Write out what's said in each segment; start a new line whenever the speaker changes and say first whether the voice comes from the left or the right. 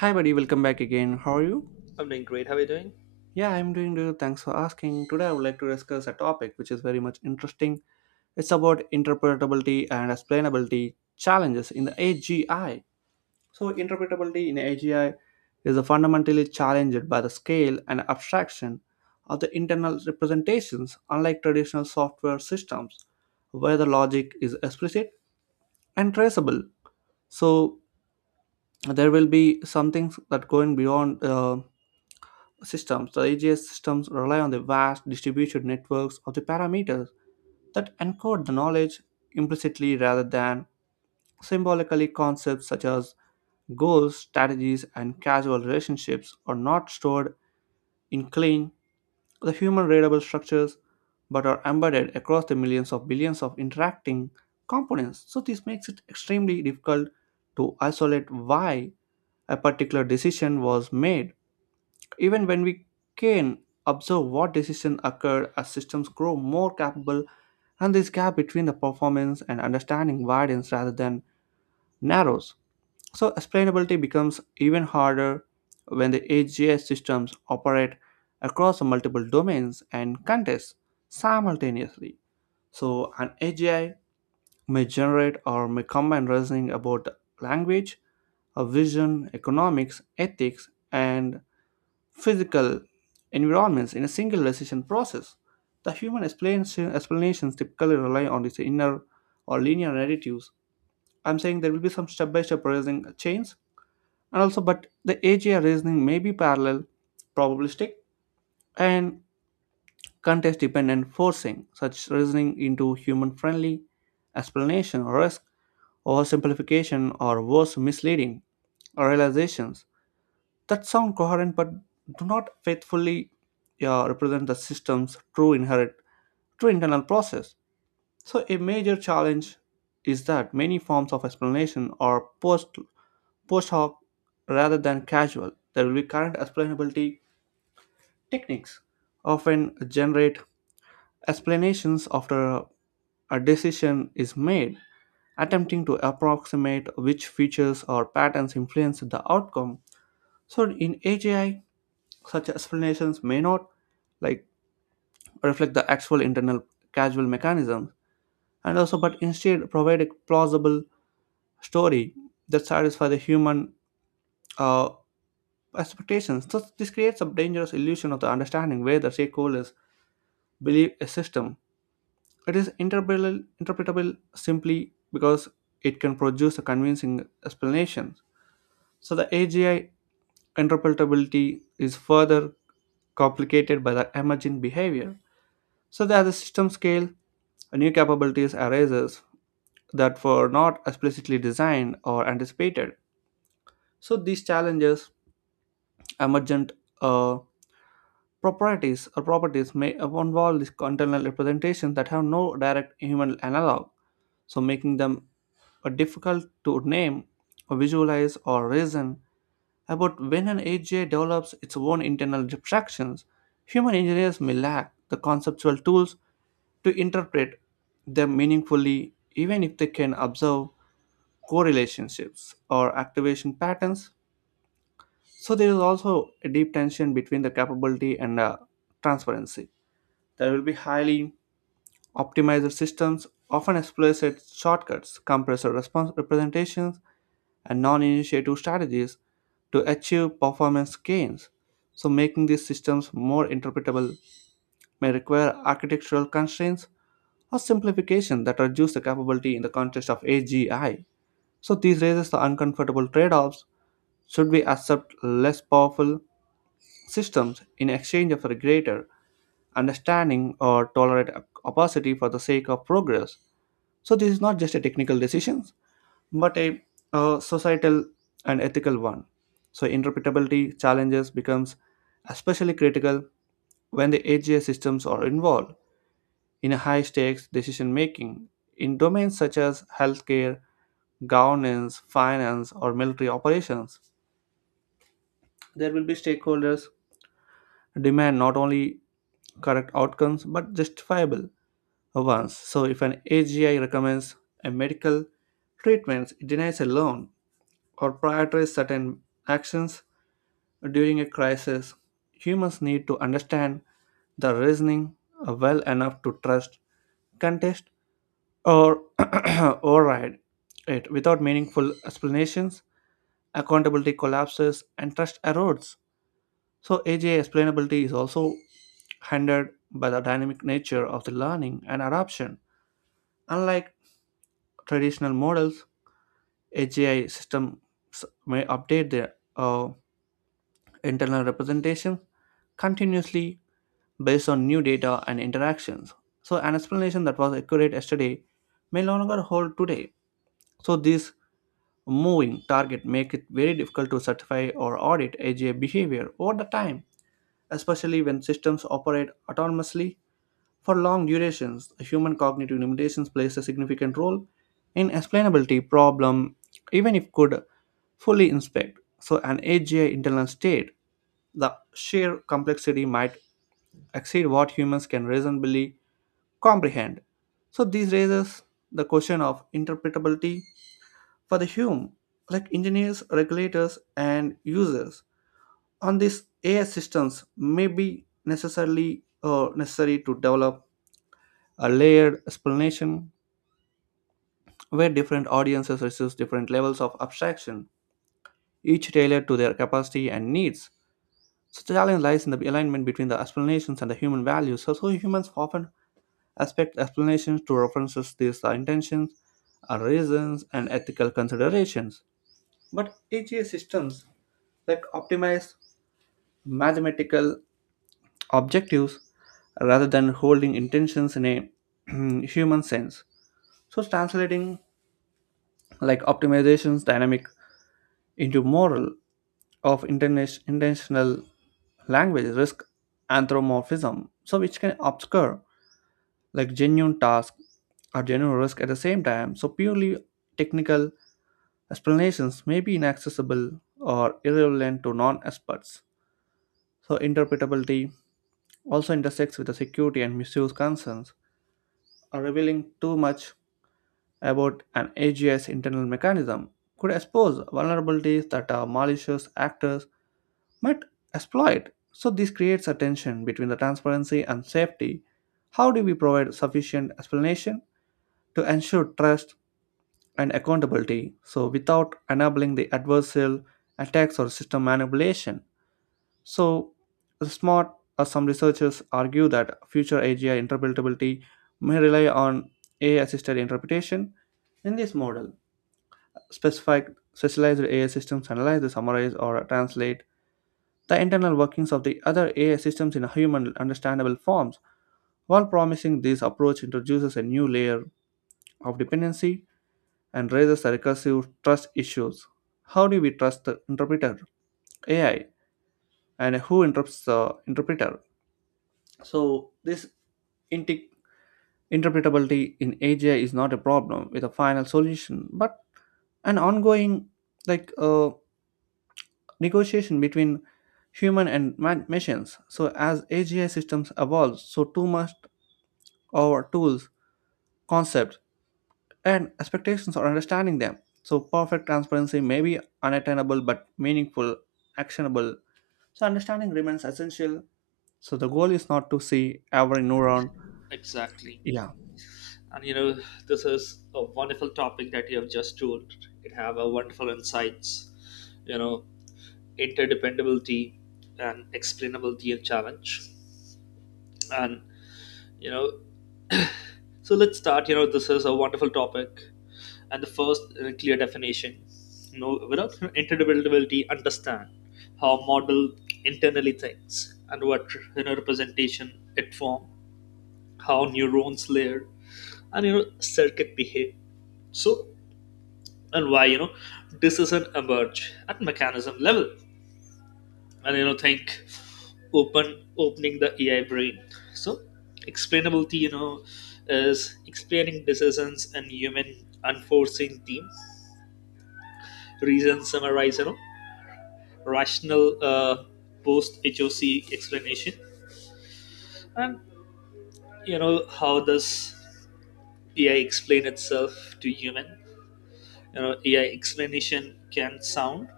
right: Hi, buddy. Welcome back again. How are you?
left: I'm doing great. How are you doing?
right: Yeah, I'm doing good. Thanks for asking. Today, I would like to discuss a topic which is very much interesting. It's about interpretability and explainability challenges in the AGI. So, interpretability in AGI is fundamentally challenged by the scale and abstraction of the internal representations, unlike traditional software systems, where the logic is explicit and traceable. So, there will be some things that going beyond. Systems. The AGS systems rely on the vast distributed networks of the parameters that encode the knowledge implicitly rather than symbolically. Concepts such as goals, strategies, and causal relationships are not stored in clean, the human readable structures, but are embedded across the millions of billions of interacting components. So, this makes it extremely difficult to isolate why a particular decision was made even when we can observe what decision occurred as systems grow more capable, and this gap between the performance and understanding widens rather than narrows. So, explainability becomes even harder when the AGI systems operate across multiple domains and contexts simultaneously. So, an AGI may generate or may combine reasoning about language, a vision, economics, ethics, and physical environments in a single decision process. The human explanations typically rely on these inner or linear narratives. I'm saying there will be some step by step reasoning chains, and also, but the AGI reasoning may be parallel, probabilistic, and context dependent, forcing such reasoning into human friendly explanation or risk, oversimplification, or worse, misleading or realizations that sound coherent but do not faithfully represent the system's true internal process. So a major challenge is that many forms of explanation are post hoc rather than casual. There will be current explainability techniques often generate explanations after a decision is made, attempting to approximate which features or patterns influenced the outcome. So in AGI such explanations may not like reflect the actual internal causal mechanisms, and also but instead provide a plausible story that satisfies the human uh, expectations. So this creates a dangerous illusion of the understanding where the stakeholders believe a system. It is interpretable simply because it can produce a convincing explanation. So the AGI interpretability is further complicated by the emergent behavior. So that the system scale, new capabilities arises that were not explicitly designed or anticipated. So these challenges, emergent uh, properties may involve these internal representations that have no direct human analog, so making them difficult to name, or visualize, or reason about. When an AGI develops its own internal abstractions, human engineers may lack the conceptual tools to interpret them meaningfully, even if they can observe correlationships or activation patterns. So there is also a deep tension between the capability and transparency. There will be highly optimized systems often explicit shortcuts, compressor response representations, and non-initiative strategies to achieve performance gains. So making these systems more interpretable may require architectural constraints or simplification that reduce the capability in the context of AGI. So this raises the uncomfortable trade-offs. Should we accept less powerful systems in exchange for a greater understanding or tolerate opacity for the sake of progress? So this is not just a technical decision, but a societal and ethical one. So interpretability challenges becomes especially critical when the AGI systems are involved in high stakes decision making in domains such as healthcare, governance, finance or military operations. There will be stakeholders demand not only correct outcomes but justifiable ones. So if an AGI recommends a medical treatment, it denies a loan or prioritizes certain actions during a crisis, humans need to understand the reasoning well enough to trust, contest, or override it. Without meaningful explanations, accountability collapses and trust erodes. So, AJ explainability is also hindered by the dynamic nature of the learning and adoption. Unlike traditional models, AGI systems may update their internal representation continuously based on new data and interactions. So, an explanation that was accurate yesterday may no longer hold today. So, this moving target makes it very difficult to certify or audit AGI behavior over the time, especially when systems operate autonomously for long durations. Human cognitive limitations plays a significant role in explainability problem, even if could fully inspect. So, an AGI internal state, the sheer complexity might exceed what humans can reasonably comprehend. So this raises the question of interpretability for the human, like engineers, regulators, and users. On this, AI systems may be necessarily necessary to develop a layered explanation where different audiences receive different levels of abstraction, each tailored to their capacity and needs. So the challenge lies in the alignment between the explanations and the human values. So humans often aspect explanations to references these intentions are reasons and ethical considerations. But AGI systems optimize mathematical objectives rather than holding intentions in a human sense. So translating optimization's dynamic into moral of intentional language risk anthropomorphism, so which can obscure genuine task or genuine risk at the same time. So purely technical explanations may be inaccessible or irrelevant to non-experts. So interpretability also intersects with the security and misuse concerns. Or revealing too much about an AGI's internal mechanism could expose vulnerabilities that are malicious actors might exploit. So this creates a tension between the transparency and safety. How do we provide sufficient explanation to ensure trust and accountability so without enabling the adversarial attacks or system manipulation? So smart Some researchers argue that future AGI interpretability may rely on AI assisted interpretation. In this model specific specialized AI systems analyze summarize or translate the internal workings of the other AI systems in human understandable forms. While promising, this approach introduces a new layer of dependency and raises recursive trust issues. How do we trust the interpreter, AI, and who interrupts the interpreter? So, this inti- interpretability in AGI is not a problem with a final solution, but an ongoing like uh, negotiation between human and machines. So, as AGI systems evolve, so too must our tools, concepts, and expectations or understanding them. So, perfect transparency may be unattainable but meaningful, actionable. So, understanding remains essential. So, the goal is not to see every neuron.
left: Exactly.
right: Yeah.
left: And you know, this is a wonderful topic that you have just told. It have a wonderful insights, you know, interdependability and explainability and challenge. And you know, so let's start. You know, this is a wonderful topic. And the first clear definition. You know, without interdependability, understand how model internally thinks and what representation it form, how neurons layer, and circuit behave so and why decision emerge at mechanism level and you know think open opening the ai brain so explainability is explaining decisions and human unforcing team reason summarize rational post hoc explanation and how does ai explain itself to human, ai explanation can sound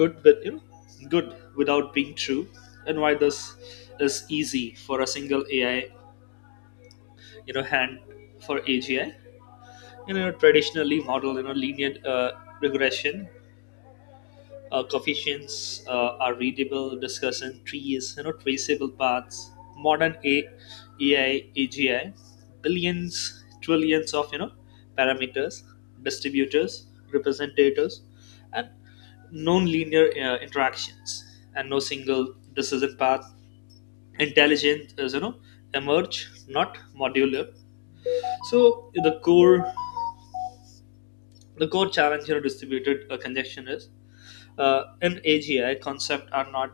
left: good good without being true and why this is easy for a single ai, hand for agi, traditionally model, linear regression coefficients are readable discussion trees, traceable paths modern ai agi billions trillions of parameters distributors representatives and non-linear interactions and no single decision path intelligence is emerge not modular. So the core challenge, distributed congestion is in AGI, concepts are not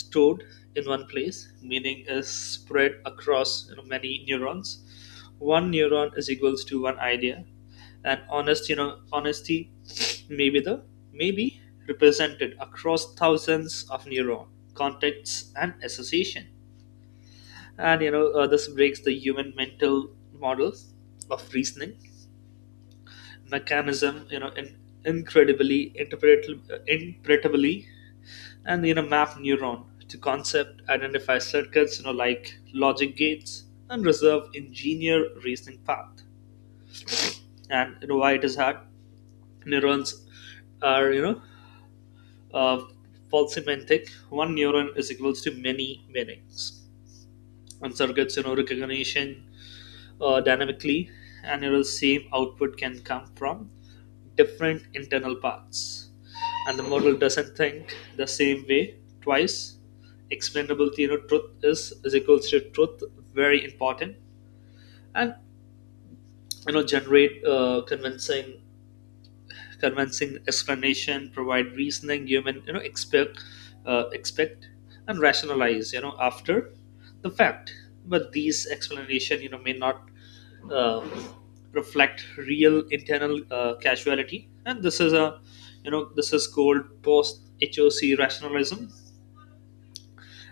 left: stored in one place. Meaning is spread across, many neurons. One neuron is equals to one idea, and honest, honesty may be the maybe represented across thousands of neuron contacts and association. This breaks the human mental models of reasoning mechanism. You know, in incredibly interpretably and map neuron to concept, identify circuits, you know, like logic gates, and reserve engineer reasoning path. And you know why it is hard? Neurons are, uh, polysemantic. One neuron is equals to many meanings, and circuits, recognition dynamically, and, same output can come from different internal paths, and the model doesn't think the same way twice. Explainability, truth is equals to truth, very important, and, generate convincing explanation, provide reasoning, human, expect and rationalize, after the fact. But these explanation, may not uh, reflect real internal casuality, and this is a, this is called post HOC rationalism,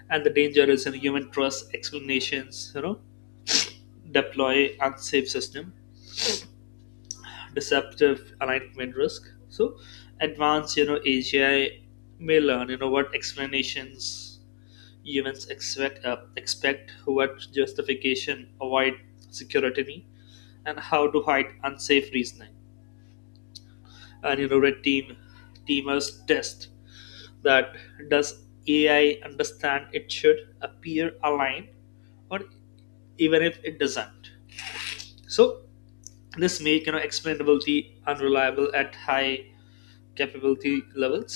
left: and the danger is in human trust explanations, deploy unsafe system, deceptive alignment risk. So advanced, agi may learn, what explanations humans expect, what justification avoid security, and how to hide unsafe reasoning. And you know red team teamers test that does ai understand it should appear aligned or even if it doesn't. So this make, explainability unreliable at high capability levels.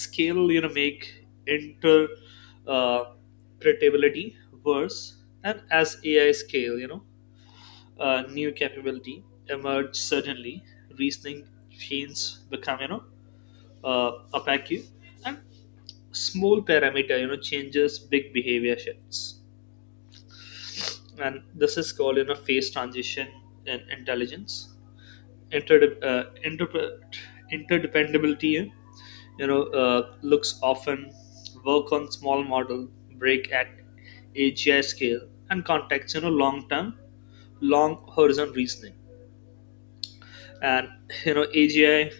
left: Scale, make interpretability worse, and as AI scale, new capability emerge suddenly. Reasoning chains become, uh, opaque, and small parameter, changes big behavior shifts, and this is called, phase transition in intelligence inter, uh, inter, interdependability, looks often work on small model, break at AGI scale. And context, long term long horizon reasoning, and, AGI,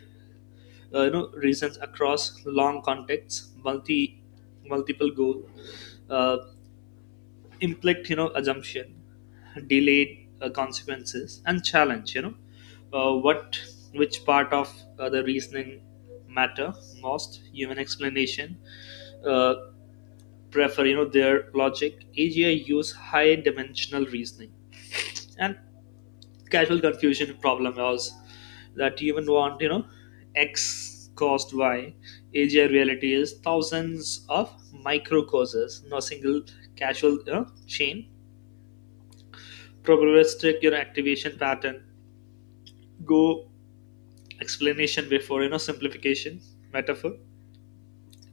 left: reasons across long contexts multi multiple goal uh, inflict, assumption, delay consequences, and challenge, what which part of the reasoning matter most. Human explanation uh, prefer, their logic. AGI use high dimensional reasoning, and casual confusion problem was that human want, x caused y. AGI reality is thousands of micro causes, no single casual, chain probabilistic, your activation pattern, go explanation before, simplification, metaphor,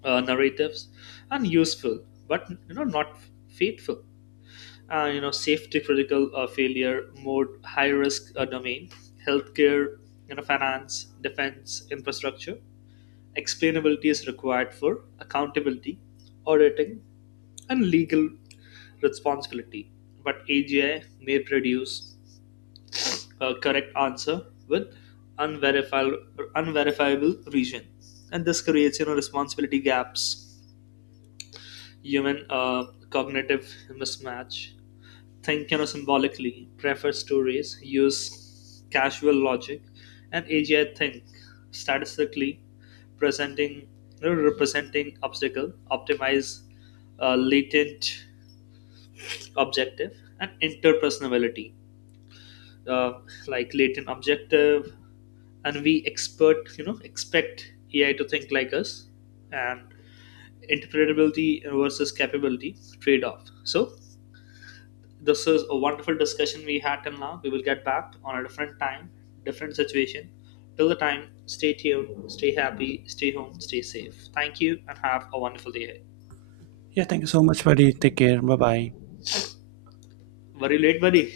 left: narratives, and useful but, not faithful. Safety critical failure mode, high risk domain, healthcare, finance, defense, infrastructure, explainability is required for accountability, auditing, and legal responsibility. But agi may produce correct answer with unverifiable unverifiable region, and this creates, responsibility gaps, human cognitive mismatch, think, symbolically, prefer stories, use casual logic. And agi think statistically, presenting, representing obstacle, optimize latent objective, and interpersonality uh, like latent objective. And we expert, expect ai to think like us, and interpretability versus capability trade-off. So this is a wonderful discussion we had till now. We will get back on a different time, different situation. Till the time, stay tuned, stay happy, stay home, stay safe. Thank you and have a wonderful day.
right: Yeah, thank you so much, buddy. Take care. Bye bye.
left: Very late buddy.